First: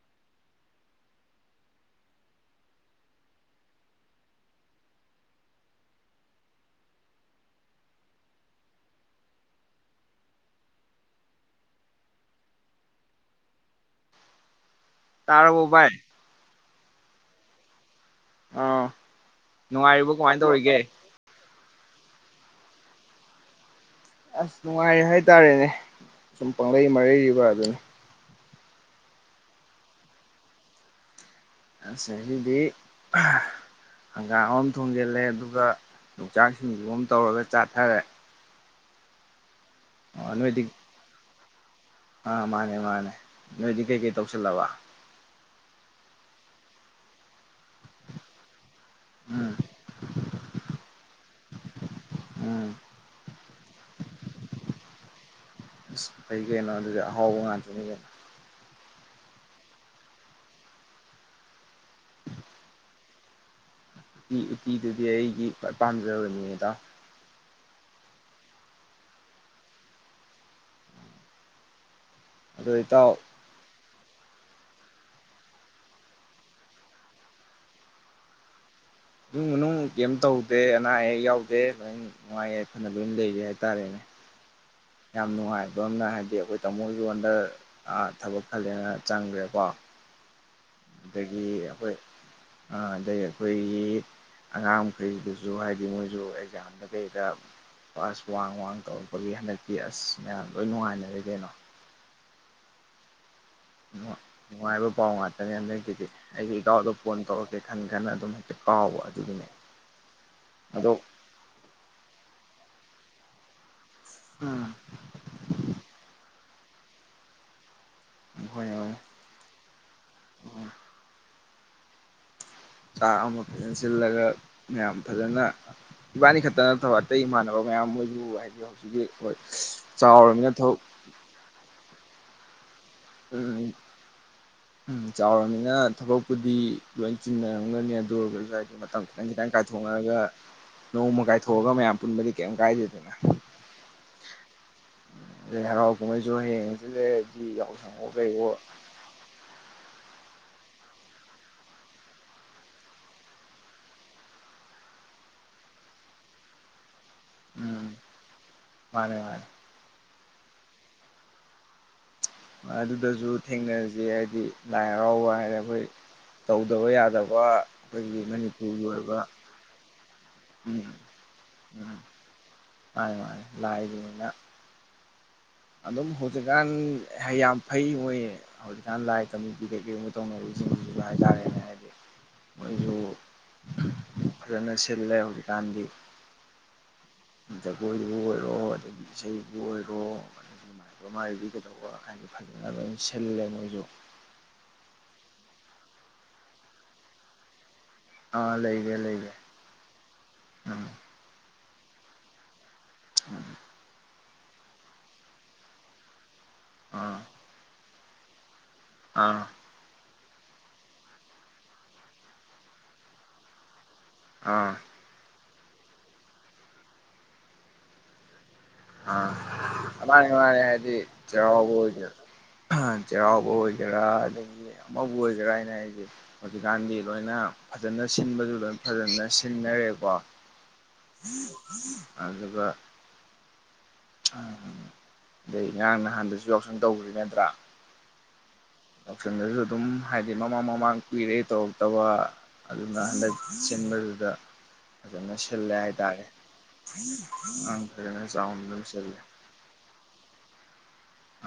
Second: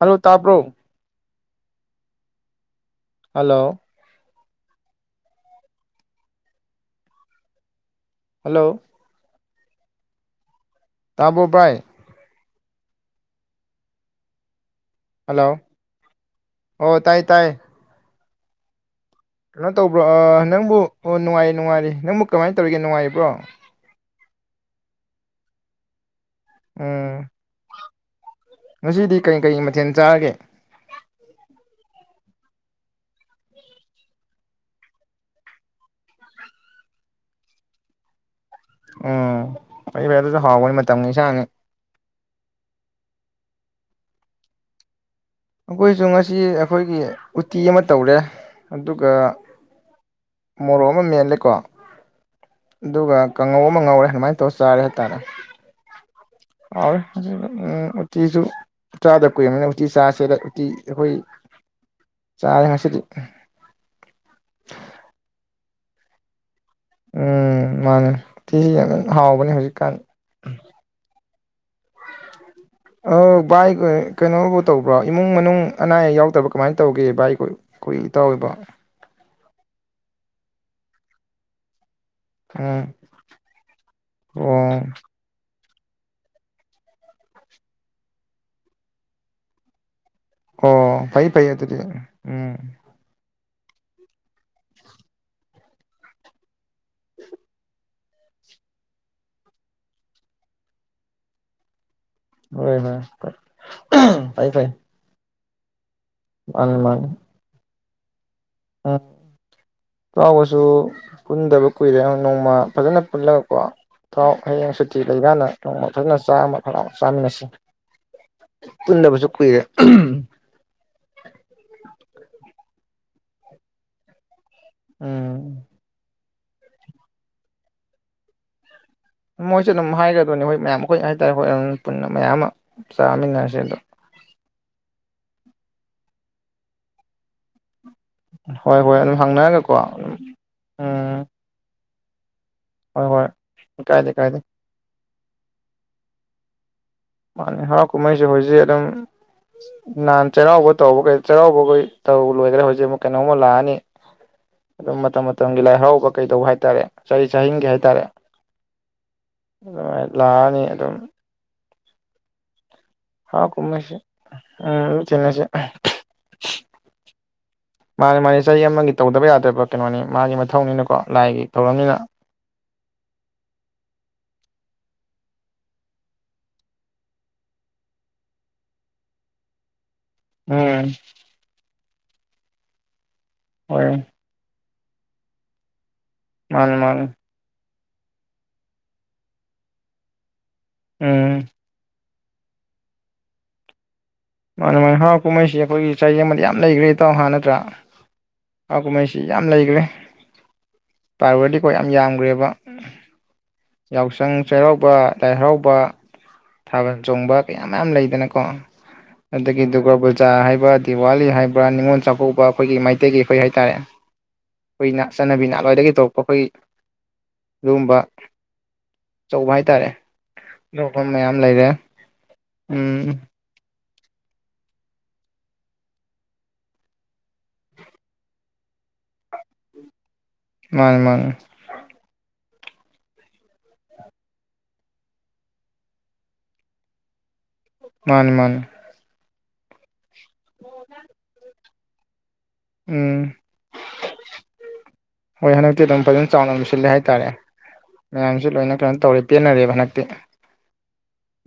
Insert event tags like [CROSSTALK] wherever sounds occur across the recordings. Hello ꯇꯥꯕ꯭ꯔꯣ꯫ Hello. Hello. ꯇꯥꯕꯔꯣ ꯚꯥꯏ꯫ ꯍꯜꯂꯣ ꯇꯥꯔꯕꫭ ꯚꯥꯏ꯫ ꯑꯣ ꯇꯥꯏ--ꯇꯥꯏ꯫ ꯑꯥ ꯀꯩꯅꯣ ꯇꯧꯕ꯭ꯔꯣ ꯅꯨꯡꯉꯥꯏꯔꯤꯕꯣ ꯀꯃꯥꯏꯅ ꯇꯧꯔꯤꯒꯦ ꯅꯪꯕꯨ ꯑꯣ ꯅꯨꯡꯉꯥꯏꯔꯤ--ꯅꯨꯡꯉꯥꯏꯔꯤ꯫ ꯅꯪꯕꯨ ꯀꯃꯥꯏꯅ ꯇꯧꯔꯤꯒꯦ ꯅꯨꯡꯉꯥꯏꯔꯤꯕ꯭ꯔꯣ꯫ ꯑꯁ ꯅꯨꯡꯉꯥꯏꯔꯤ ꯍꯥꯏꯇꯥꯔꯦꯅꯦ꯫ ꯁꯨꯝ ꯄꯪꯂꯩ ꯎꯝ ꯃꯔꯩꯔꯤꯕ ꯑꯗꯨꯅꯤ꯫ ꯉꯁꯤꯗꯤ ꯀꯔꯤ ꯀꯔꯤ ꯃꯊꯦꯜ ꯆꯥꯔꯒꯦ ꯑꯁ ꯉꯁꯤꯗꯤ ꯍꯪꯒꯥꯝ ꯑꯃ ꯊꯣꯡꯖꯤꯜꯂꯦ ꯑꯗꯨꯒ ꯌꯣꯡꯆꯥꯛ ꯁꯤꯡꯖꯨ ꯑꯃ ꯇꯧꯔꯒ ꯆꯥꯊꯔꯦ ꯎꯝ ꯐꯩꯐꯩ ꯑꯣ ꯑꯗꯨꯁꯨ ꯅꯣꯏꯗꯤ ꯍꯥꯎꯕꯅꯤ ꯃꯇꯝꯒꯤ ꯏꯟꯁꯥꯡꯅꯤ ꯑꯥ ꯃꯥꯅꯦ ꯃꯥꯅꯦ ꯅꯣꯏꯗꯤ ꯀꯩꯀꯩ ꯇꯧꯁꯤꯜꯂꯕ ꯑꯩꯈꯣꯏꯁꯨ ꯉꯁꯤ ꯑꯩꯈꯣꯏꯒꯤ ꯎꯇꯤ ꯑꯃ ꯇꯧꯔꯦ ꯑꯗꯨꯒ ꯎꯝ ꯃꯣꯔꯣꯛ ꯑꯃ ꯃꯦꯠꯂꯦꯀꯣ ꯎꯝ ꯑꯗꯨꯒ ꯀꯥꯡꯉꯧ ꯑꯃ ꯉꯧꯔꯦ ꯑꯗꯨꯃꯥꯏꯅ ꯇꯧꯔ ꯆꯥꯔꯦ ꯍꯥꯏꯇꯥꯔꯦ [UNINTELLIGIBLE] ꯑꯗꯨꯗꯤ ꯑꯍꯥꯎꯕ ꯉꯥꯛꯇꯅꯤ [UNINTELLIGIBLE] ꯀꯩꯅꯣ ꯎꯇꯤꯁꯨ ꯆꯥꯗ ꯀꯨꯏꯔꯕꯅꯤꯅ ꯎꯇꯤ ꯆꯥꯁꯦꯗ ꯎꯇꯤ ꯑꯩꯈꯣꯏ ꯆꯥꯔꯦ ꯉꯁꯤꯗꯤ ꯎꯇꯤ ꯎꯇꯤꯗꯨꯗꯤ ꯑꯩꯒꯤ ꯈ꯭ꯋꯥꯏ ꯄꯥꯝꯖꯕꯅꯤꯅꯦꯗ ꯎꯝ ꯃꯥꯅꯦ ꯎꯇꯤꯁꯤ ꯌꯥꯝ ꯍꯥꯎꯕꯅꯦ ꯍꯧꯖꯤꯛꯀꯥꯟ ꯑꯗꯣ ꯏꯇꯥꯎ ꯑ ꯚꯥꯏ ꯑ ꯀꯩꯅꯣ ꯇꯧꯕ꯭ꯔ ꯏꯃꯨꯡ ꯃꯅꯨꯡ ꯑꯅꯥ ꯑꯌꯦꯛ ꯌꯥꯎꯗꯕ꯭ꯔ ꯀꯃꯥꯏꯅ ꯇꯧꯒꯦ ꯚꯥꯏ ꯈꯣꯏ ꯏꯇꯥꯎꯒꯤꯕꯨ ꯏꯃꯨꯡ ꯃꯅꯨꯡ ꯀꯦꯝ ꯇꯧꯗꯦ ꯑꯅꯥ ꯑꯌꯦꯛ ꯌꯥꯎꯗꯦ ꯅꯨꯡꯉꯥꯏ ꯎꯝ ꯌꯥꯏꯐꯅ ꯂꯣꯏ ꯂꯩꯔꯤ ꯍꯥꯏꯇꯥꯔꯦꯅꯦ ꯑꯣ ꯌꯥꯝ ꯅꯨꯡꯉꯥꯏ ꯑꯗꯣꯝꯅ ꯍꯥꯏꯗꯤ ꯑꯩꯈꯣꯏ ꯇꯥꯃꯣꯁꯨ ꯍꯟꯇꯛ ꯑ ꯊꯕꯛ ꯈꯜꯂꯦꯅ ꯆꯪꯈ꯭ꯔꯦꯀꯣ ꯑꯣ ꯐꯩ ꯐꯩ ꯑꯗꯒꯤ ꯑꯗꯨꯗꯤ ꯑꯩꯈꯣꯏ ꯎꯝ ꯑꯗꯩ ꯑꯩꯈꯣꯏꯒꯤ ꯑꯉꯥꯡ ꯃꯈꯩꯗꯨꯁꯨ ꯍꯥꯏꯗꯤ ꯃꯣꯏꯁꯨ ꯑꯦꯛꯖꯥꯝꯗ ꯀꯩꯗ ꯄꯥꯁ ꯋꯥꯡ ꯋꯥꯡ ꯇꯧꯔꯛꯄꯒꯤ ꯍꯟꯗꯛꯇꯤ ꯑꯁ ꯃꯌꯥꯝ ꯂꯣꯏ ꯅꯨꯡꯉꯥꯏꯅꯔ‌ꯦ ꯀꯩꯅꯣ ꯍꯣꯏ ꯍꯣꯏ ꯐꯩ ꯐꯩ ꯅꯨꯡꯉꯥꯏꯕ ꯄꯥꯎ ꯉꯛ [UNINTELLIGIBLE] ꯑꯩꯒꯤ ꯃꯥꯅꯤ ꯏꯇꯥꯎꯗꯣ ꯃꯥꯅꯤ ꯐꯣꯟ ꯇꯧꯔ ꯈꯟ ꯈꯟꯅ ꯑꯗꯨꯝ ꯍꯦꯛꯇ ꯎꯝ ꯀꯥꯎꯕ ꯑꯗꯨꯒꯤꯅꯦ ꯆꯥꯎꯕꯁꯨ ꯑꯗꯣ ꯄꯨꯟꯗꯕ ꯀꯨꯏꯔꯦ ꯅꯣꯡꯃ ꯐꯖꯅ ꯄꯨꯜꯂꯒꯀꯣ ꯊꯥꯎ ꯍꯌꯦꯡ ꯁꯨꯇꯤ ꯂꯩꯀꯟꯗ ꯅꯣꯡꯃ ꯐꯖꯅ ꯆꯥꯛ ꯑꯃ ꯆꯝꯃꯤꯟꯅꯁꯤ ꯑꯩꯈꯣꯏꯅ ꯄꯨꯟꯗꯕꯁꯨ ꯀꯨꯏꯔꯦ ꯆꯥꯛ ꯑꯃ ꯐꯖꯅ ꯁꯤꯜꯂꯒ ꯃꯌꯥꯝ ꯐꯖꯅ ꯎꯝ ꯏꯕꯥꯅꯤ ꯈꯛꯇ ꯅꯠꯇꯕ ꯑꯇꯩ ꯏꯃꯥꯟꯅꯕ ꯃꯌꯥꯝ ꯃ‌ꯣꯏꯁꯨ ꯍꯥꯏꯗꯤ ꯍꯧꯖꯤꯛꯀꯤ ꯍꯣꯏ ꯃꯣꯏꯁꯨ ꯑꯗꯨꯝ ꯍꯥꯏꯒꯗꯣꯏꯅꯦ ꯆꯥꯎꯔꯕꯅꯤꯅ ꯍꯣꯏ ꯊꯕꯛ ꯃꯌꯥꯝ ꯑꯩꯈꯣꯏ ꯍꯥꯏꯇꯥꯔꯦ ꯑꯝ ꯄꯨꯟꯅ ꯃꯌꯥꯝ ꯑꯃ ꯆꯥꯃꯤꯅꯔꯁꯦ ꯑꯗꯣ ꯎꯝ ꯆꯥꯎꯔꯃꯤꯅ ꯊꯕꯛꯄꯨꯗꯤ ꯂꯣꯏ ꯆꯤꯟꯅꯔꯝ ꯈꯪꯒꯅꯤ ꯑꯗꯨ ꯑꯣꯏꯔꯒꯁꯨ ꯍꯥꯏꯗꯤ ꯍꯣꯏ ꯍꯣꯏ ꯃꯇꯝ ꯑꯗꯨꯝ ꯈꯤꯇꯪ ꯈꯤꯇꯪ ꯍꯪꯅꯔꯒꯀꯣ ꯑꯗꯨꯝ ꯀꯥꯏꯊꯣꯛꯉꯑꯒ ꯎꯝ ꯅꯣꯡꯃ ꯀꯥꯏꯊꯣꯛꯑꯒ ꯃꯌꯥꯝ ꯄꯨꯨꯝꯃꯔꯤ ꯍꯣꯏ ꯍꯣꯏ ꯏ ꯀꯥꯏ ꯗꯦ ꯀꯥꯏ ꯗꯦ ꯑꯦ ꯍꯔꯥꯎ ꯀꯨꯃꯍꯩꯁꯨ ꯍꯌꯦꯡ ꯂꯦꯗꯤ ꯍꯧ ꯀꯨꯝꯍꯩꯁꯨ ꯍꯧꯖꯤꯛ ꯑꯗꯨꯝ ꯅꯍꯥꯟ ꯆꯩꯔꯥꯎꯕ ꯇꯧꯕ ꯀꯩ ꯆꯩꯔꯥꯎꯕꯈꯩ ꯇꯧ ꯂꯣꯏꯈ꯭ꯔꯦ ꯍꯧꯖꯤꯛ ꯑꯃꯨꯛ ꯀꯩꯅꯣꯝꯃ ꯂꯥꯛꯑꯅꯤ ꯑꯗꯨꯝ ꯃꯇꯝ ꯃꯇꯝꯒꯤ ꯂꯥꯏ ꯍꯔꯥꯎꯕ ꯀꯩꯗꯧꯕ ꯍꯥꯏꯇꯥꯔꯦ ꯆꯍꯤ ꯆꯍꯤꯒꯤ ꯎꯝ ꯍꯥꯏꯇꯥꯔꯦ ꯃꯥꯅꯦ ꯃꯥꯅꯦ ꯑꯗꯨꯃꯥꯏꯅ ꯂꯥꯛꯑꯅꯤ ꯑꯗꯨꯝ [INAUDIBLE] ꯑꯗꯨꯗꯁꯨ ꯍꯔꯥꯎ ꯀꯨꯝꯍꯩꯁꯦ ꯊꯦꯡꯅꯁꯤ ꯍꯥꯏꯗꯤ ꯂꯥꯏ ꯎꯝ ꯍꯔꯥꯎꯕ ꯊꯦꯡꯅꯁꯦ ꯍꯥꯏꯔꯦ ꯑꯩꯈꯣꯏ ꯇꯧꯗꯕ ꯌꯥꯗꯕ ꯃꯥꯅꯤ ꯑꯩꯈꯣꯏꯒꯤ ꯃꯥꯅꯤ ꯆꯍꯤ ꯃꯅꯤꯄꯨꯔꯒꯤ ꯑꯃꯒꯤ ꯑꯣꯏꯕ ꯇꯧꯗꯕ ꯌꯥꯗ꯭ꯔꯕ ꯀꯩꯅꯣꯅꯤ ꯃꯥꯒꯤ ꯎꯝ ꯃꯊꯧꯅꯤꯅꯀꯣ ꯂꯥꯏꯒꯤ ꯊꯧꯔꯝꯅꯤꯅ ꯎꯝ ꯃꯥꯅꯦ ꯃꯥꯅꯦ ꯂꯥꯏꯒꯤ ꯑꯣꯏꯅꯥ ꯑꯗꯨꯝ ꯍꯧꯖꯤꯛꯀꯥꯟ ꯌꯥꯝ ꯐꯩ ꯃꯣꯏ ꯍꯧꯖꯤꯛꯀꯥꯟ ꯂꯥꯏ ꯀꯝꯃꯤꯇꯤ ꯀꯩꯀꯩ ꯎꯝ ꯇꯧꯅꯔꯤꯕꯁꯤꯡꯁꯤꯁꯨ ꯍꯥꯏꯇꯥꯔꯦꯅꯦ ꯍꯥꯏꯗꯤ ꯃꯁꯨ ꯍꯣꯏ ꯐꯖꯅꯥ ꯁꯤꯜꯂꯦ ꯍꯦꯖꯤꯛꯀꯥꯟꯗꯤ ꯃꯥꯅꯦ ꯃꯥꯅꯤ ꯖꯒꯣꯏꯕꯨ ꯑꯣꯏꯔꯣ ꯑꯗꯒꯤ ꯏꯁꯩꯕꯨ ꯑꯣꯏꯔꯣ ꯃꯥꯏꯕꯥ ꯎꯝ ꯃꯥꯥꯏꯕꯤ ꯀꯩꯗꯧꯕꯥ ꯍꯥꯏꯗꯤ ꯐꯖꯅꯕ ꯁꯤꯜꯂꯦ ꯃꯣꯏꯁꯨ ꯃꯥꯅꯦ ꯃꯥ ꯍꯔꯥꯎ ꯀꯨꯝꯍꯩꯁꯤ ꯑꯩꯈꯣꯏꯒꯤ ꯆꯍꯤ ꯑꯃꯗ ꯌꯥꯝ ꯂꯩꯈ꯭ꯔꯦ ꯏꯇꯥꯎ ꯍꯥ ꯅꯠꯇ꯭ꯔꯥ ꯑꯥ ꯍꯔꯥꯎ ꯂꯩꯔꯦ ꯀꯨꯝꯍꯩꯁꯤ ꯂꯩꯔꯦ ꯌꯥꯝ ꯂꯩꯒꯔꯦ ꯎꯝ ꯄꯋꯔꯗꯤ ꯑꯩꯈꯣꯏ ꯌꯥꯝ ꯌꯥꯝꯈ꯭ꯔꯦꯕ ꯎꯝ ꯌꯥꯎꯁꯪ ꯆꯩꯔꯥꯎꯕ ꯂꯥꯏ ꯍꯔꯥꯎꯕ ꯊꯥꯕꯜ ꯑꯥ ꯆꯣꯡꯕ ꯀꯌꯥ ꯃꯌꯥꯝ ꯂꯩꯗꯅ ꯑꯥ ꯑꯥ ꯑꯗꯒꯤ ꯗꯨꯔꯒꯥ ꯄꯨꯖꯥ ꯆꯥ ꯍꯥꯏꯕ ꯗꯤꯋꯥꯂꯤ ꯍꯥꯏꯕ꯭ꯔꯥ ꯅꯤꯡꯉꯣꯜ ꯆꯥꯛꯀꯧꯕ ꯑꯩꯈꯣꯏꯒꯤ ꯃꯩꯇꯩꯒꯤ ꯑꯩꯈꯣꯏ ꯍꯥꯏꯇꯥꯔꯦ ꯑꯥ ꯀꯨꯏꯅꯥ ꯆꯠꯅꯕꯤꯅꯥ ꯑꯥ ꯈꯋꯥꯏꯗꯒꯤ ꯇꯧꯔꯛꯄ ꯑꯩꯈꯣꯏꯒꯤ ꯑꯗꯨꯒꯨꯝꯕ ꯑ ꯑꯆꯧꯕ ꯍꯥꯏꯇꯥꯔꯦ ꯑꯗꯥꯏ ꯍꯥꯏꯔꯥꯗꯤ ꯑꯗꯨꯒꯨꯝꯕ ꯃꯌꯥꯝ ꯆꯩꯔꯥꯎꯕꯥ ꯂꯩꯔꯦ ꯑꯣꯏꯗꯣꯏꯔꯣ ꯍꯥ ꯎꯝ ꯆꯩꯔꯥꯎꯕꯥ ꯑꯣꯏ ꯇꯦꯔ꯭ꯗꯒꯤ ꯑꯃꯕꯨ ꯑꯣꯏꯒꯦꯔꯥ ꯍꯥꯏꯅ ꯍꯥꯏꯁꯦ ꯍꯧꯖꯤꯛꯀꯥꯟꯗꯤ ꯂꯣꯏꯅ ꯐꯖꯅ ꯁꯤꯟꯕꯁꯨ ꯂꯣꯏ ꯐꯖꯅ ꯁꯤꯟꯅꯔꯦꯀꯣ ꯃꯥꯅꯤ ꯃꯥꯅꯤ ꯑꯗꯨ [INAUDIBLE] ꯎꯝ ꯑꯗꯩ ꯉꯔꯥꯡ ꯅꯍꯥꯟꯗꯁꯨ ꯌꯥꯎꯁꯟ ꯇꯧꯔꯤ ꯅꯠꯇ꯭ꯔꯥ ꯃꯥꯅꯤ ꯃꯥꯅꯤ ꯌꯥꯎꯁꯪꯗꯁꯨ ꯑꯗꯨꯝ ꯍꯥꯏꯗꯤ ꯃꯃꯥꯡ ꯃꯃꯥꯡ ꯀꯨꯏꯔꯦ ꯇꯧꯔꯛ ꯇꯕ ꯑꯗꯨꯅ ꯎꯝ ꯍꯟꯗꯛ ꯁꯤꯟꯕꯗꯨꯗ ꯐꯖꯅ ꯍꯣꯏ ꯁꯤꯜꯂꯦ ꯍꯟꯗꯛꯇꯤ ꯑꯗꯨꯝ ꯍꯥꯏꯇꯥꯔꯦ ꯐꯖꯅ ꯆꯥꯎꯅ ꯑꯗꯨꯝ ꯁꯤꯜꯂꯦ ꯍꯥꯏꯇꯥꯔꯦ ꯑꯉꯥꯡ ꯐꯖꯅ ꯃꯌꯥꯝꯁꯨ ꯆꯥꯎꯅ ꯂꯣꯏꯅ ꯑꯗꯨꯝ ꯀꯩꯅꯣ ꯁꯤꯜꯂꯦ ꯇꯧꯔꯦ ꯄꯦꯟꯅꯔꯦꯕ ꯍꯟꯗꯛꯇꯤ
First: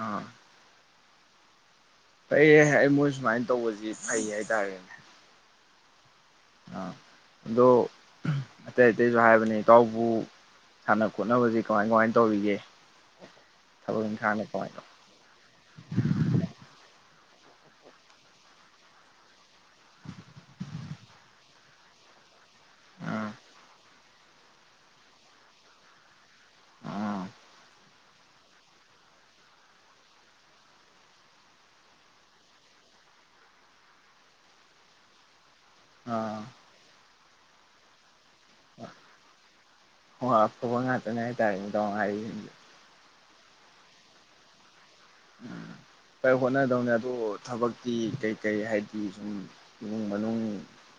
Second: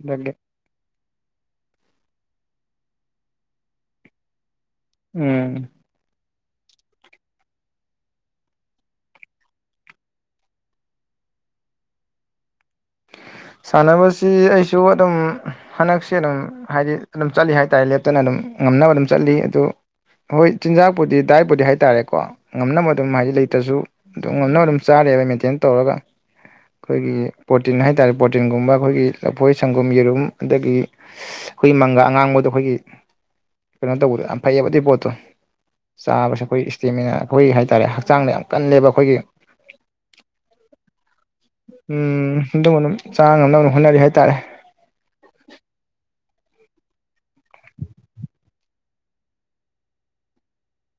ꯑꯥ ꯐꯩ ꯑꯩ ꯃꯣꯏ ꯁꯨꯃꯥꯏꯅ ꯇꯧꯕꯁꯤ ꯐꯩ ꯍꯥꯏꯇꯥꯔꯦꯅꯦ ꯎꯝ ꯑꯥ ꯑꯗꯣ ꯑꯇꯩ ꯑꯇꯩꯁꯨ ꯍꯥꯏꯕꯅꯤ ꯏꯇꯥꯎꯕꯨ ꯁꯥꯟꯅ ꯈꯣꯠꯅꯕꯁꯤ ꯀꯃꯥꯏ ꯀꯃꯥꯏꯅ ꯇꯧꯔꯤꯒꯦ ꯊꯕꯛ ꯁꯥꯟꯅꯕꯁꯤ ꯏꯪꯈꯥꯡꯅ ꯑꯩꯁꯨ ꯀꯃꯥꯏꯅ ꯑꯗꯨꯝ ꯍꯟꯗꯛꯁꯦ ꯑꯗꯨꯝ ꯍꯥꯏꯗꯤ ꯑꯗꯨꯝ ꯆꯠꯂꯤ ꯍꯥꯏꯇꯥꯔꯦ ꯂꯦꯞꯇꯅ ꯑꯗꯨꯝ ꯉꯝꯅꯕ ꯑꯗꯨꯝ ꯆꯠꯂꯤ ꯑꯗꯨ ꯍꯣꯏ ꯆꯤꯟꯖꯥꯛꯄꯨꯗꯤ ꯗꯥꯏꯠꯄꯨꯗꯤ ꯍꯥꯏꯇꯥꯔꯦꯀꯣ ꯉꯝꯅꯕ ꯑꯗꯨꯝ ꯎꯝ ꯍꯥꯏꯗꯤ ꯂꯩꯇ꯭ꯔꯁꯨ ꯑꯗꯨꯝ ꯉꯝꯅꯕ ꯑꯗꯨꯝ ꯆꯥꯔꯦꯕ ꯃꯦꯟꯇꯦꯟ ꯇꯧꯔꯒ ꯎꯝ ꯑꯩꯈꯣꯏꯒꯤ ꯄ꯭ꯔꯣꯇꯤꯟ ꯍꯥꯏ ꯇꯥꯔꯦ ꯄ꯭ꯔꯣꯇꯤꯟꯒꯨꯝꯕ ꯑꯩꯈꯣꯏꯒꯤ ꯂꯐꯣꯏ ꯁꯪꯒꯝ ꯌꯦꯔꯨꯝ ꯑꯗꯒꯤ ꯑꯩꯈꯣꯏ ꯃꯪꯒ ꯑꯉꯥꯡꯕꯗꯣ ꯑꯩꯈꯣꯏꯒꯤ ꯀꯩꯅꯣ ꯇꯧꯕꯗꯣ ꯌꯥꯝ ꯐꯩꯌꯦꯕ ꯑꯗꯨ ꯄꯣꯠꯇꯣ ꯑꯥ ꯆꯥꯕꯁꯦ ꯑꯩꯈꯣꯏ ꯏꯁꯇꯦꯃꯤꯅꯥ ꯑꯩꯈꯣꯏ ꯍꯥꯏ ꯇꯥꯔꯦ ꯍꯛꯆꯥꯡꯗ ꯌꯥꯝ ꯀꯜꯂꯦꯕ ꯑꯩꯈꯣꯏꯒꯤ ꯍ ꯑꯐꯕ ꯉꯥꯛꯇꯅꯤꯍꯥꯏ ꯇꯔꯦ ꯇꯣꯡꯉꯥꯏ ꯆꯥꯡ ꯉꯝꯅꯕ ꯍꯣꯠꯅꯔꯤ ꯍꯥꯏꯇꯥꯔꯦ ꯎꯝ ꯍꯣꯠꯅꯗꯧꯅꯦ ꯑꯗꯨ ꯊꯕꯛꯀꯤ ꯀꯩ ꯀꯩ ꯍꯥꯏꯗꯤ ꯁꯨꯝ ꯏꯃꯨꯡ ꯃꯅꯨꯡ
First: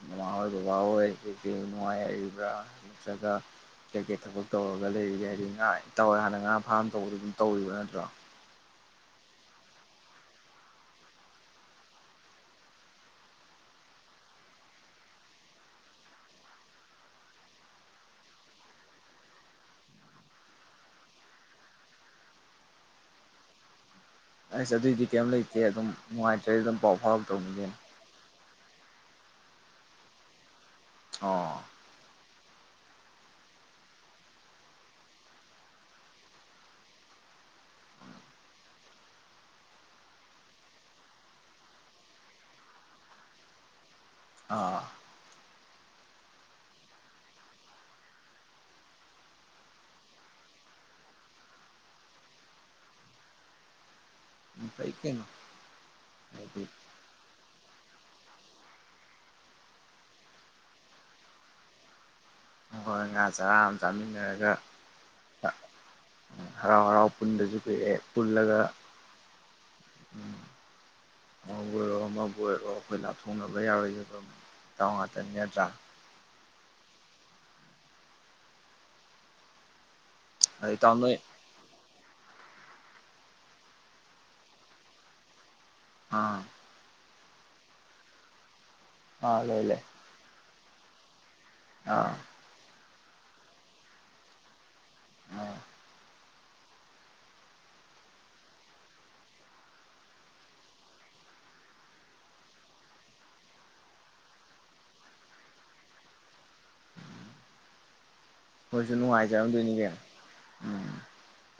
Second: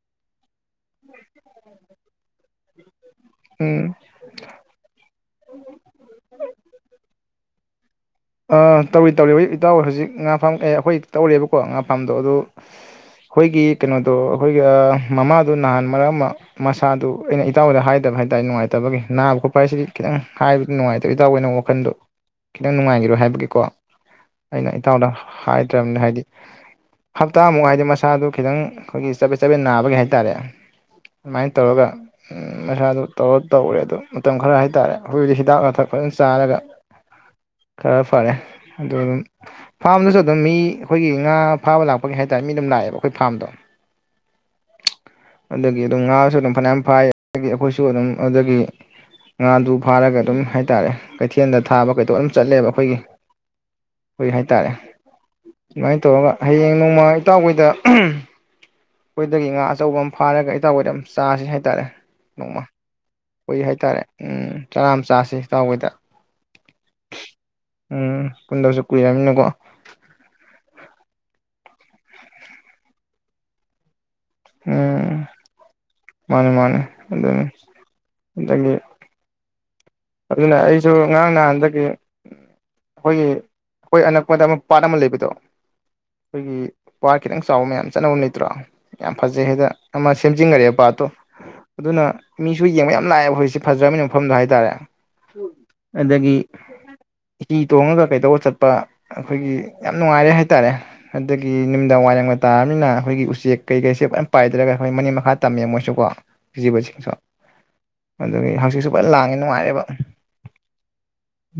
ꯃꯃꯥꯍꯣꯏ ꯕꯕꯥꯍꯣꯏ ꯅꯨꯡꯉꯥꯏꯔꯤꯕ꯭ꯔꯥ ꯍꯥꯏ ꯆꯠꯆ꯭ꯔꯒ ꯎꯝ ꯀꯩꯀꯩ ꯊꯕꯛ ꯇꯧꯔꯒ ꯂꯩꯔꯤꯒ ꯍꯥꯏꯗꯤ ꯏꯇꯥꯎꯍꯣꯏ ꯍꯥꯟꯅ ꯉꯥ ꯐꯥꯝ ꯇꯧꯕꯗꯨ ꯇꯧꯔꯤꯕ ꯅꯠꯇ꯭ꯔꯣ ꯇꯧꯔꯤ ꯇꯧꯔꯤ ꯑꯩꯖꯤꯣꯏ ꯏꯇꯥꯎ ꯍꯧꯖꯤꯛ ꯉꯥ ꯐꯥꯝ ꯑꯦ ꯑꯩꯈꯣꯏ ꯇꯧꯔꯦꯕꯀꯣ ꯉꯥ ꯐꯥꯝꯗꯣ ꯑꯗꯨ ꯑꯩꯈꯣꯏꯒꯤ ꯀꯩꯅꯣꯗꯣ ꯑꯩꯈꯣꯏꯒꯤ ꯃꯃꯥꯗꯣ ꯅꯍꯥꯟ ꯃꯔꯛ ꯑꯃ ꯃꯁꯥꯗꯨ ꯑꯩꯅ ꯏꯇꯥꯎꯕꯗ ꯍꯥꯏꯗꯕ ꯍꯥꯏ ꯇꯔꯦ ꯉꯥꯏꯇꯕꯒꯤ ꯅꯥꯕ ꯈꯣꯠꯄ ꯍꯥꯏꯁꯤꯗꯤ ꯈꯤꯇꯪ ꯍꯥꯏꯕꯗꯤ ꯅꯨꯡꯉꯥꯏꯇꯕ ꯏꯇꯥꯎꯕ ꯑꯣꯏꯅ ꯋꯥꯈꯜꯗꯣ ꯈꯤꯇꯪ ꯅꯨꯡꯉꯥꯏꯈꯤꯕ ꯍꯥꯏꯕꯒꯤꯀꯣ ꯑꯩꯅ ꯑꯁ ꯑꯗꯨꯏꯗꯤ ꯏꯇꯥꯎꯗ ꯀꯩꯝ ꯂꯩꯇꯦ ꯑꯗꯨꯝ ꯍꯥꯏꯗ꯭ꯔꯕꯅꯤ ꯍꯥꯏꯗꯤ ꯅꯨꯡꯉꯥꯏꯇ꯭ꯔꯗꯤ ꯑꯗꯨꯝ ꯄꯥꯎ ꯐꯥꯎꯔꯛꯇꯧꯅꯤ ꯍꯞꯇꯥꯃꯨꯛ ꯀꯩꯅꯣ ꯍꯥꯏꯗꯤ ꯃꯁꯥꯗꯨ ꯈꯤꯇꯪ ꯑꯩꯈꯣꯏꯒꯤ ꯆꯠꯄꯦꯠ ꯆꯠꯄꯦꯠ ꯅꯥꯕꯒꯤ ꯍꯥꯏꯇꯥꯔꯦ ꯑꯗꯨꯃꯥꯏꯅ ꯑꯣ ꯇꯧꯔꯒ ꯃꯁꯥꯗꯨ ꯇꯧꯔ ꯇꯧꯔꯦ ꯑꯗꯨ ꯃꯇꯝ ꯈꯔ ꯍꯥꯏꯇꯥꯔꯦ ꯑꯩꯈꯣꯏ ꯍꯧꯖꯤꯛ ꯍꯤꯗꯥꯛ ꯂꯥꯡꯊꯛ ꯐꯖꯅ ꯆꯥꯔꯒ ꯈꯔ ꯐꯔꯦ ꯑꯗꯨ ꯑꯗꯨꯝ ꯐꯥꯝꯗꯁꯨ ꯑꯗꯨꯝ ꯃꯤ ꯑꯩꯈꯣꯏꯒꯤ ꯉꯥ ꯐꯥꯕ ꯂꯥꯛꯄꯒꯤ ꯍꯥꯏꯇꯥꯥꯔꯦ ꯃꯤ ꯑꯗꯨꯝ ꯂꯥꯛꯑꯦꯕ ꯑꯩꯈꯣꯏ ꯐꯥꯔꯝꯗꯣ ꯑꯥ ꯑꯗꯨꯒꯤ ꯑꯗꯨꯝ ꯉꯥꯁꯨ ꯑꯗꯨꯝ ꯐꯅꯌꯥꯝ ꯐꯥꯏ ꯑꯗꯒꯤ ꯑꯩꯈꯣꯏꯁꯨ ꯑꯗꯨꯝ ꯑꯗꯨꯗꯒꯤ ꯉꯥꯗꯨ ꯐꯥꯔꯒ ꯑꯗꯨꯝ ꯍꯥꯏꯇꯥꯔꯦ ꯀꯩꯊꯦꯜꯗ ꯊꯥꯕ ꯀꯩꯗꯧꯕ ꯑꯗꯨꯝ ꯆꯠꯂꯦꯕ ꯑꯩꯈꯣꯏꯒꯤ ꯍꯣꯏ ꯍꯥꯏꯇꯥꯔꯦ ꯐꯩ ꯀꯩꯅꯣ ꯁꯨꯃꯥꯏꯅ ꯇꯧꯔꯒ ꯍꯥꯏꯗꯤ ꯍꯌꯦꯡ ꯅꯣꯡꯃ ꯏꯇꯥꯎꯍꯣꯏꯗ ꯑꯩꯈꯣꯏꯗꯒꯤ ꯉꯥ ꯑꯆꯧꯕ ꯑꯃ ꯐꯥꯔꯒ ꯏꯇꯥꯎꯈꯣꯏꯗ ꯑꯃ ꯆꯥꯁꯤ ꯍꯥꯏꯇꯥꯔꯦ ꯅꯣꯡꯃ ꯍꯣꯏ ꯉꯥ ꯆꯔꯥ ꯍꯣꯏ ꯑꯃ ꯍꯥꯏꯇꯥꯔꯦ ꯆꯥꯃꯤꯟꯅꯔꯒ ꯎꯝ ꯆꯔꯥ ꯑꯃ ꯆꯁꯤ ꯇꯥꯎꯕꯩꯗ ꯍꯔꯥꯎ ꯍꯔꯥꯎ ꯄꯨꯟꯗꯁꯨ ꯀꯨꯏꯑꯦ ꯄꯨꯜꯂꯒ ꯀꯨꯏꯔꯕꯅꯤꯅꯀꯣ ꯎ ꯑꯃꯕꯨ ꯑꯣꯏꯔꯣ ꯑꯃꯕꯨ ꯑꯣꯏꯔꯣ ꯑꯩꯈꯣꯏ ꯂꯥꯞꯊꯣꯛꯅꯕ ꯌꯥꯔꯣꯏꯒ ꯎꯝ ꯃꯥꯅꯦ ꯃꯥꯅꯦ ꯑꯗꯨꯅꯦ ꯑꯗꯒꯤ ꯑꯗꯨꯅ ꯑꯗꯣ ꯑꯩꯁꯨ ꯏꯇꯥꯎ ꯅꯣꯏ ꯉꯔꯥꯡ ꯅꯍꯥꯟꯗꯒꯤ ꯑꯩꯈꯣꯏꯒꯤ ꯑꯩꯈꯣꯏ ꯑꯅꯛꯄꯗ ꯄꯥꯠ ꯑꯃ ꯂꯩꯕꯗꯣ꯫ ꯑꯥ ꯑꯩꯈꯣꯏꯒꯤ ꯄꯥꯠ ꯈꯤꯇꯪ ꯆꯥꯎꯕ ꯃꯌꯥꯝ ꯆꯠꯅ ꯑꯝ ꯂꯩꯇ꯭ꯔꯣ ꯌꯥꯝ ꯑꯥ ꯐꯖꯩ ꯂꯩ ꯍꯥꯏꯗ ꯂꯩ ꯑꯃ ꯁꯦꯝꯖꯤꯟꯒꯔꯦꯕ꯫ ꯄꯥꯠꯇꯣ ꯑꯗꯨꯅ ꯑꯥ ꯃꯤꯁꯨ ꯌꯦꯡꯕ ꯌꯥꯝ꯫ ꯌꯥꯝ ꯂꯥꯛꯑꯦ ꯍꯧꯖꯤꯛꯁꯤ ꯐꯖꯔꯕꯅꯤꯅ ꯃꯐꯝꯗꯣ ꯍꯥꯏꯇꯥꯔꯦ ꯑꯥ ꯑꯗꯒꯤ ꯍꯤ ꯇꯣꯡꯉꯒ ꯀꯩꯗꯧꯔ ꯆꯠꯄ ꯑꯩꯈꯣꯏꯒꯤ ꯌꯥꯝ ꯅꯨꯡꯉꯥꯏꯔꯦ ꯍꯥꯏ ꯇꯥꯔꯦ ꯑꯗꯒꯤ ꯅꯨꯃꯤꯗꯥꯡ ꯋꯥꯏꯔꯝꯇꯥꯔꯕꯅꯤꯅ ꯑꯩꯈꯣꯏꯒꯤ ꯎꯆꯦꯛ ꯀꯩꯀꯩꯁꯦ ꯂꯣꯏ ꯄꯥꯏꯗꯔꯒ ꯑꯩꯈꯣꯏ ꯃꯅꯤꯡ ꯃꯈꯥ ꯇꯝꯃꯦ ꯃꯣꯏꯁꯨꯀꯣ ꯍꯧꯖꯤꯛ ꯍꯧꯖꯤꯛꯁꯨ꯫ ꯑꯗꯒꯤ ꯍꯪꯆꯤꯠꯁꯨ ꯃꯣꯏꯁꯨ ꯐꯖꯅ ꯂꯥꯡꯉꯦ ꯅꯨꯡꯉꯥꯏꯖꯔꯝꯗꯣꯏꯅꯤ ꯅꯨꯡꯉꯥꯏꯔꯦꯕ ꯎꯝ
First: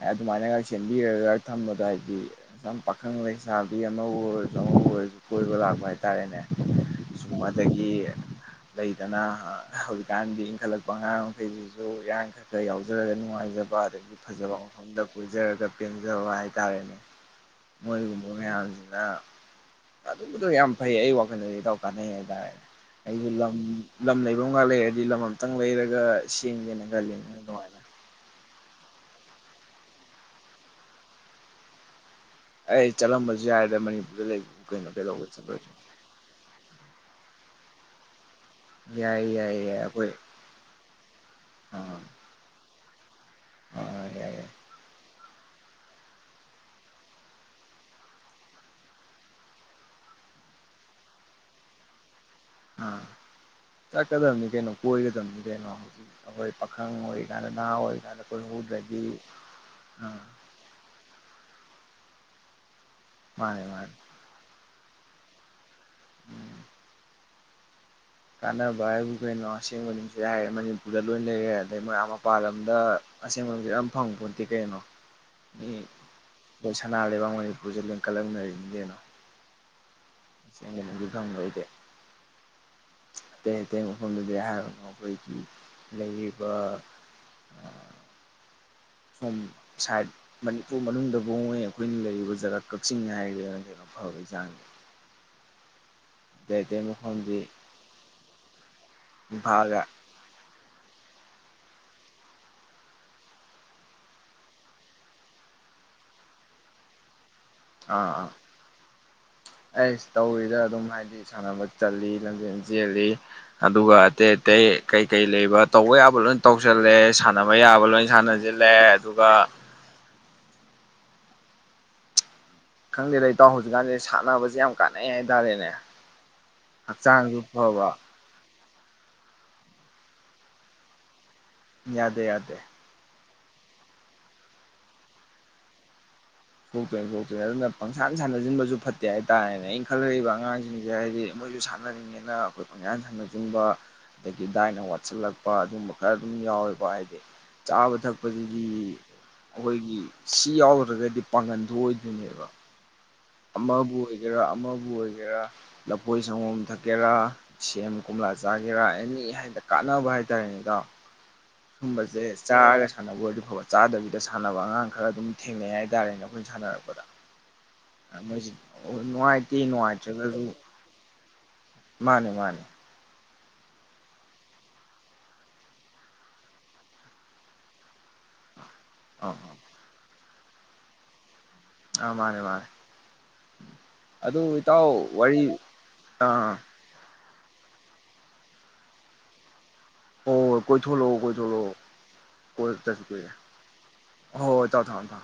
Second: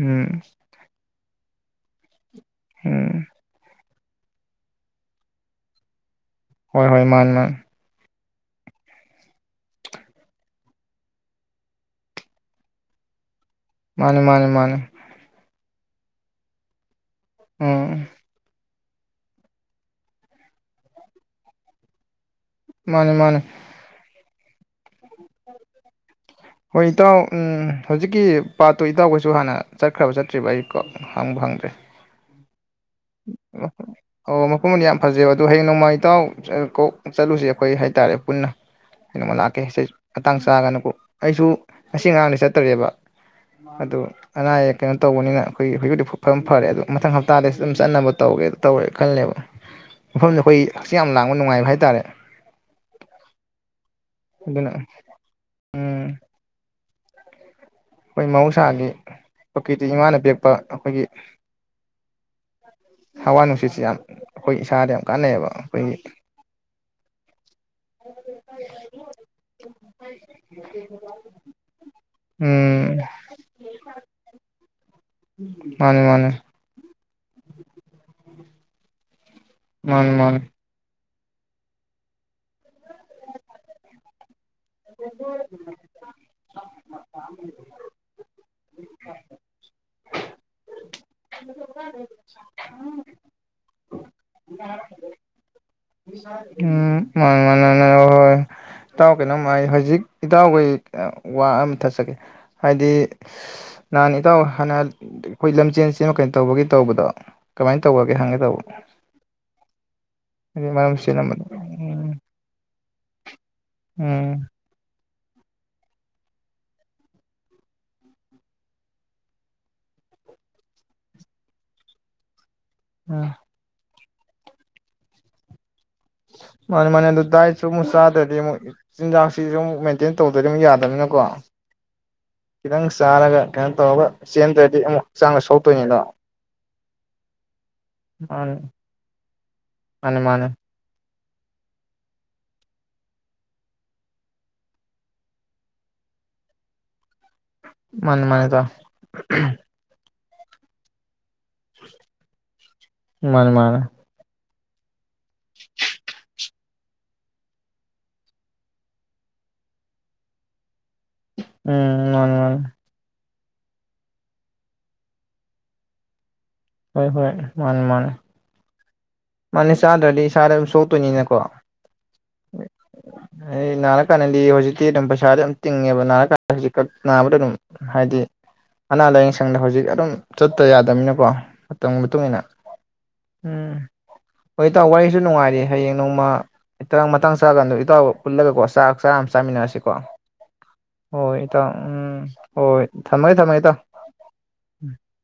ꯎꯝ ꯁꯦꯝꯕꯤꯔꯒ ꯊꯝꯕꯗ ꯍꯥꯏꯗꯤ ꯄꯥꯈꯪ ꯎꯝ ꯂꯩꯁꯕꯤ [UNINTELLIGIBLE] ꯍꯥꯏꯇꯥꯔꯦꯅꯦ ꯍꯣꯏ ꯍꯣꯏ ꯃꯥꯅꯤ ꯁꯨꯝ ꯑꯗꯒꯤ ꯂꯩꯗꯅ ꯍꯧꯖꯤꯛꯀꯥꯟꯗꯤ ꯏꯟꯈꯠꯂꯛꯄ ꯑꯉꯥꯡ ꯃꯈꯈꯩ꯫ ꯑꯗꯨ ꯏꯔꯥꯡ ꯈꯛꯇ ꯌꯥꯎꯖꯔꯒ ꯅꯨꯡꯉꯥꯏ ꯖꯕ꯫ ꯄꯥꯗꯒꯤ ꯃꯥꯅꯤ ꯃꯥꯅꯤ ꯃꯥꯅꯤ ꯐꯖꯕ ꯃꯥꯅꯤ ꯃꯐꯝꯗ ꯄꯨꯖꯔꯒ ꯄꯦꯟꯖꯕ ꯍꯥꯏꯇꯥꯔꯦ ꯎꯝ ꯃꯣꯏꯒꯨꯝꯕ ꯃꯌꯥꯝ꯫ ꯑꯗꯨꯝꯕꯗꯣ ꯌꯥꯝ ꯐꯩ ꯑꯩ ꯋꯥꯈꯜꯗꯗꯤ ꯏꯇꯥꯎ ꯀꯥꯟꯅꯩ ꯍꯥꯏꯇꯥꯔꯦ꯫ ꯃꯥꯅꯤ ꯑꯩꯕꯨ ꯃꯥꯅꯤ ꯂꯝ ꯂꯝ ꯂꯩ ꯨꯒꯗ ꯂꯩꯔꯗꯤ ꯂꯝ ꯑꯃꯇꯪ ꯂꯩꯔꯒ ꯍꯣꯏ ꯁꯦꯝꯒꯦꯅ ꯏꯇꯥꯎ ꯈꯜꯂꯤꯅꯦ ꯑꯗꯨꯃꯥꯏꯅ ꯍꯧꯖꯤꯛꯀꯤ ꯄꯥꯠꯇꯣ ꯏꯇꯥꯎꯈꯧꯁꯨ ꯍꯥꯟꯅ ꯆꯠꯈ꯭ꯔꯕ ꯆꯠꯇ꯭ꯔꯤꯕ ꯑꯩ ꯀꯣ ꯍꯪꯕꯨ ꯍꯪꯗ꯭ꯔꯦ꯫ ꯑꯩ ꯆꯠꯂꯝꯕꯁꯨ ꯌꯥꯏꯗ ꯃꯅꯤꯄꯨꯔꯗ ꯑꯣ ꯂꯩꯕꯕꯨ ꯃꯐꯝꯗꯤ ꯀꯩꯅꯣ ꯌꯥꯝ ꯀꯩꯗꯧꯕꯩ ꯐꯖꯩꯕ ꯑꯗꯣ ꯍꯌꯦꯡ ꯆꯠꯂꯣꯏꯗꯣꯏꯅꯣ ꯅꯣꯡꯃꯥꯏ ꯏꯇꯥꯎ ꯀꯣꯛ ꯆꯠꯂꯨꯁꯦ꯫ ꯑꯩꯈꯣꯏ ꯍꯥꯏꯇꯥꯔꯦ ꯄꯨꯟꯅ ꯌꯥꯏꯌꯦ ꯅꯣꯡꯃ ꯂꯥꯛꯀꯦ ꯌꯥꯏꯌꯦ ꯌꯥꯏ ꯁꯤ ꯑꯩꯈꯣꯏ ꯃꯇꯥꯡ ꯆꯥꯒꯅꯨꯀꯣ ꯑꯩꯁꯨ ꯑꯥ ꯉꯁꯤ ꯉꯔꯥꯡꯗꯤ ꯆꯠꯇꯔꯦꯕ꯫ ꯑꯗꯨ ꯑꯥ ꯌꯥꯏ ꯌꯥꯏ ꯑꯅꯥ ꯑꯌꯦꯛ ꯀꯩꯅꯣ ꯇꯧꯕꯅꯤꯅ꯫ ꯑꯩꯈꯣꯏ ꯍꯧꯖꯤꯛꯄꯨꯗꯤ ꯐꯕ ꯐꯔꯦ ꯑꯣ ꯃꯊꯪ ꯍꯞꯇꯥꯗꯁꯨ꯫ ꯑꯗꯨꯝ ꯆꯠꯅꯕ ꯇꯧꯒꯦ ꯇꯧꯔꯦ ꯈꯜꯂꯦꯕ ꯃꯐꯝꯗ ꯑꯩꯈꯣꯏ ꯍꯥꯡꯆꯤꯠ ꯂꯥꯡꯕ ꯌꯥꯝ ꯅꯨꯡꯉꯥꯏꯕ ꯍꯥꯏꯇꯥꯔꯦ꯫ ꯑꯥ ꯆꯠꯀꯗꯕꯅꯤ ꯑꯗꯨꯅ ꯀꯩꯅꯣ ꯀꯣꯏꯒꯗꯕꯅꯤ ꯀꯩꯅꯣ ꯎꯝ ꯑꯩꯈꯣꯏ ꯄꯈꯪ꯫ [UNINTELLIGIBLE] ꯑꯩꯈꯣꯏ ꯃꯍꯧꯁꯥꯒꯤ ꯄ꯭ꯔꯀ꯭ꯔꯤꯇꯤ ꯑꯥ ꯏꯃꯥꯅ ꯄꯤꯔꯛꯄ ꯑꯩꯈꯣꯏꯒꯤ ꯍꯋꯥ ꯃꯥꯅꯦ ꯅꯨꯡꯁꯤꯠꯁꯤ ꯃꯥꯅꯦ ꯌꯥꯝ ꯑꯩꯈꯣꯏ ꯏꯁꯥꯗ ꯌꯥꯝ ꯀꯥꯟꯅꯩꯌꯦꯕ ꯑꯩꯈꯣꯏꯒꯤ ꯎꯝ ꯀꯥꯟꯅꯕ ꯍꯥꯏꯕꯨ ꯀꯩꯅꯣ ꯑꯁꯦꯡꯕ ꯅꯨꯡꯁꯤꯠ ꯍꯥꯏꯔꯦ ꯃꯅꯤꯄꯨꯔꯗ ꯂꯣꯏ ꯂꯩꯔꯦ ꯑꯗꯩ ꯃꯣꯏ ꯑꯥ ꯃꯄꯥꯥꯟ ꯂꯝꯗ ꯎꯝ ꯑꯁꯦꯡꯕꯅꯨꯡꯁꯤꯠ ꯌꯥꯝ ꯐꯪꯄꯣꯠꯇꯦ ꯀꯩꯅꯣ꯫ ꯃꯤ ꯃꯥꯅꯦ ꯃꯥꯅꯦ ꯂꯣꯏ ꯁꯅꯥ ꯂꯩꯕꯥꯛ ꯃꯅꯤꯄꯨꯔꯁꯦ ꯂꯤꯡꯈꯠ [UNINTELLIGIBLE] ꯀꯩꯅꯣ꯫ ꯎꯝ ꯃꯥꯅꯦ ꯐꯪꯍꯧꯗꯦ꯫ ꯑꯇꯩ ꯑꯇꯩ ꯃꯐꯝꯗ [UNINTELLIGIBLE] ꯃꯈꯣꯏꯒꯤ ꯂꯩꯔꯤꯕ ꯁꯣꯝ ꯁꯥꯏꯠ ꯃꯅꯤꯄꯨꯔ ꯃꯅꯨꯡꯗ ꯕꯨ ꯑꯩꯈꯣꯏꯅ ꯂꯩꯔꯤꯕ ꯖꯒꯥ ꯀꯛꯆꯤꯡꯅꯦ ꯍꯥꯏꯔꯗꯤ ꯂꯣꯏꯔꯕꯅꯤ ꯀꯩꯅꯣ ꯐꯕꯒꯤ ꯆꯥꯡꯁꯦ꯫ ꯑꯇꯩ ꯑꯇꯩ ꯎꯝ ꯃꯥꯅꯦ ꯃꯐꯝꯗꯤ ꯃꯥꯅꯦ ꯍꯣꯏ ꯍꯣꯏ ꯏꯇꯥꯎ ꯀꯩꯅꯣꯝꯃ ꯍꯥꯏꯒꯦ ꯏꯝꯐꯥꯜꯒ ꯍꯧꯖꯤꯛ ꯏꯇꯥꯎꯒꯤ ꯋꯥ ꯑꯃ ꯊꯠꯆꯒꯦ ꯍꯥꯏꯗꯤ ꯅꯍꯥꯟ ꯏꯇꯥꯎ ꯍꯥꯟꯅ ꯑꯩꯈꯣꯏ ꯂꯝꯖꯦꯜ ꯆꯦꯟꯕ ꯀꯩꯅꯣ ꯇꯧꯕꯒꯤ ꯇꯧꯕꯗꯣ ꯀꯃꯥꯏꯅ ꯇꯧꯈꯔꯒꯦ ꯑꯥ ꯍꯪꯒꯦ ꯇꯧꯕ꯫ ꯑꯩꯁ ꯇꯧꯔꯤꯗ ꯑꯗꯨꯝ ꯃꯔꯝ ꯍꯥꯏꯗꯤ ꯆꯦꯜꯂꯝꯕꯗꯣ ꯁꯥꯟꯅꯕ ꯆꯠ ꯎꯝ ꯂꯝꯖꯦꯜ ꯆꯦꯜꯂꯤ꯫ ꯑꯗꯨꯒ ꯑꯇꯩ ꯎꯝ ꯑꯇꯩ ꯀꯩ ꯀꯩ ꯂꯩꯕ ꯇꯧꯕ ꯌꯥꯕ ꯂꯣꯏ ꯇꯧꯁꯤꯜꯂꯦ ꯁꯥꯟꯅꯕ ꯌꯥꯕ ꯂꯣꯏ ꯁꯥꯟꯅꯁꯤꯜꯂꯦ ꯑꯗꯨꯒ ꯈꯪꯗꯦ ꯗ ꯎꯝ ꯏꯇꯥꯎ ꯍꯧꯖꯤꯁꯨꯀꯥꯟꯁꯦ ꯁꯥꯟꯅꯕꯁꯦ ꯌꯥꯝ ꯀꯥꯟꯅꯩ ꯍꯥꯏꯇꯥꯔꯦꯅꯦ꯫ ꯃꯥ ꯃꯅꯦ ꯑꯗꯨ ꯍꯛꯆꯥꯡꯁꯨ ꯗꯥꯥꯏꯠꯁꯨ ꯑꯃꯨꯛ ꯐꯕ ꯆꯥꯗꯔꯗꯤ ꯑꯃꯨꯛ ꯆꯤꯟꯖꯥꯛꯁꯤꯁꯨ ꯑꯃꯨꯛ ꯃꯦꯟꯇꯦꯟ ꯇꯧꯗꯗꯤ ꯑꯃꯨꯛ ꯌꯥꯗꯕꯅꯤꯅꯀꯣ ꯌꯥꯗꯦ ꯌꯥꯗꯦ ꯈꯤꯇꯪ ꯆꯥꯔꯒ ꯀꯩꯅꯣ ꯇꯧꯔꯒ ꯆꯦꯟꯗ꯭ꯔꯗꯤ ꯑꯃꯨꯛ ꯍꯛꯆꯥꯡꯗ ꯁꯣꯛꯇꯣꯏꯅꯤꯗꯣ꯫ ꯁꯣꯛꯇꯣꯅꯤ ꯁꯣꯛꯇꯣꯅꯤ ꯗꯨꯅ ꯄꯪꯁꯥꯟ ꯃꯥꯅꯤ ꯁꯥꯟꯅꯁꯤꯟꯕꯁꯨ ꯐꯠꯇꯦ ꯍꯥꯏꯇꯥꯔꯦꯅꯦ ꯑꯩꯅ ꯃꯥꯅꯤ ꯈꯜꯂꯨꯔꯤꯕ ꯃꯥꯅꯤ ꯑꯉꯥꯡꯁꯤꯡꯁꯦ ꯍꯥꯏꯗꯤ ꯃꯣꯏꯁꯨ ꯁꯥꯟꯅꯅꯤꯡꯉꯦꯅ ꯑꯩꯈꯣꯏ ꯄꯪꯁꯥꯟ ꯁꯥꯟꯅ ꯁꯟꯕ ꯑꯗꯒꯤ ꯗꯥꯏꯅ ꯋꯥꯠꯁꯤꯜꯂꯛꯄ ꯑꯗꯨꯝꯕ ꯈꯔ ꯑꯗꯨꯝ ꯌꯥꯎꯋꯦꯀꯣ ꯍꯥꯏꯗꯤ ꯆꯥꯕ ꯃꯥꯅꯤ ꯃꯥꯅꯤ ꯊꯛꯄꯒꯤ ꯏꯇꯥꯎ ꯑꯩꯈꯣꯏꯒꯤ ꯁꯤ ꯌꯥꯎꯗꯔꯒꯗꯤ ꯄꯥꯡꯒꯟ ꯊꯣꯛ ꯑꯣꯏꯗꯣꯏꯅꯦꯕ꯫ ꯃꯥꯅꯤ ꯃꯥꯅꯤ ꯑꯃꯕꯨ ꯑꯣꯏꯒꯦꯔꯥ ꯑꯃꯕꯨ ꯍꯣꯏ ꯍꯦꯔ ꯂꯐꯣꯏ ꯁꯪꯒꯣꯝ ꯊꯛꯀꯦꯔꯥ ꯁꯦꯝ ꯀꯣꯝꯂꯥ ꯆꯥꯒꯦꯔꯥ ꯑꯦꯅꯤ ꯍꯥꯏꯅ ꯀꯥꯟꯅꯕ ꯍꯥꯏꯇꯥꯔꯦꯅ ꯏꯗꯥꯎ ꯎꯝ ꯁꯨꯝꯕꯁꯦ ꯃꯥꯅꯤ ꯃꯥꯅꯤ ꯆꯥꯔ ꯁꯥꯟꯅꯕ ꯑꯣꯏ ꯑꯐ ꯆꯥꯗꯕꯤꯗ ꯁꯥꯟꯅꯕ ꯑꯉꯥꯡ ꯈꯔ ꯑꯗꯨꯝ ꯊꯦꯡꯅꯩ ꯍꯥꯏꯇꯥꯔꯦꯅꯣ ꯍꯣꯏ ꯍꯣꯏ ꯃꯥꯟꯅꯦ ꯃꯅꯦ ꯃꯣꯏꯁꯤ ꯅꯨꯡꯉꯥꯏꯇꯦ ꯃꯥꯅꯤ ꯆꯥꯗ꯭ꯔꯗꯤ ꯏꯁꯥꯗ ꯅꯨꯡꯉꯥꯏꯇ꯭ꯔꯒꯁꯨ ꯑꯗꯨꯝ ꯁꯣꯛꯇꯣꯏꯅꯤꯅꯀꯣ ꯃꯥꯅꯦ ꯃꯥꯅꯦ ꯑꯩ ꯅꯥꯔꯀꯥꯟꯗꯗꯤ ꯍꯧꯖꯤꯛꯇꯤ ꯑꯗꯨꯝ ꯄꯩꯁꯥꯗꯤ ꯑꯗꯨꯝ ꯇꯤꯡꯉꯦꯕ ꯅꯥꯔꯀꯥꯟꯗ ꯍꯧꯖꯤꯛꯀꯛ ꯅꯥꯕꯗ ꯑꯗꯨꯝ ꯍꯥꯏꯗꯤ ꯑꯅꯥ ꯑꯥ ꯂꯥꯏꯌꯦꯡ ꯑꯥ ꯁꯪꯗ ꯍꯧꯖꯤꯛ ꯑꯗꯨꯝ ꯆꯠꯇ ꯌꯥꯗꯝꯃꯤꯅꯀꯣ ꯃꯇꯝꯒꯤ ꯑꯥ ꯃꯇꯨꯡ ꯃꯥꯅꯦ ꯏꯟꯅ ꯃꯥꯅꯦ ꯎꯝ ꯑꯗꯨ ꯍꯣꯏ ꯏꯇꯥꯎ ꯋꯥꯔꯤꯁꯨ ꯋꯥꯔꯤ ꯅꯨꯡꯉꯥꯏꯔꯦ ꯍꯌꯦꯡ ꯅꯣꯡꯃ ꯑꯥ ꯃꯇꯥꯡ ꯆꯥꯔꯀꯥꯟꯗꯣ ꯏꯇꯥꯎ ꯄꯨꯜꯂꯒꯀꯣ ꯆꯥꯛ ꯆꯥꯔ ꯑꯃ ꯆꯥꯃꯤꯟꯅꯔꯁꯤ ꯍꯣ ꯍꯣꯏ ꯍꯣꯏ ꯀꯣꯏꯊꯣꯛꯂꯛꯑꯣ ꯍꯣꯏ ꯏꯇꯥꯎ ꯀꯣꯏꯊꯣꯛꯂꯛꯑꯣ ꯎꯝ ꯍꯣꯏ ꯀꯣꯏꯔꯛꯇꯁꯨ ꯀꯨꯏꯔꯦ ꯊꯝꯃꯒꯦ ꯊꯝꯃꯒꯦ ꯏꯇꯥꯎ ꯍꯣꯏ ꯍꯣꯏ ꯏꯇꯥꯎ ꯎꯝ ꯊꯝꯃꯦ ꯊꯝꯃꯦ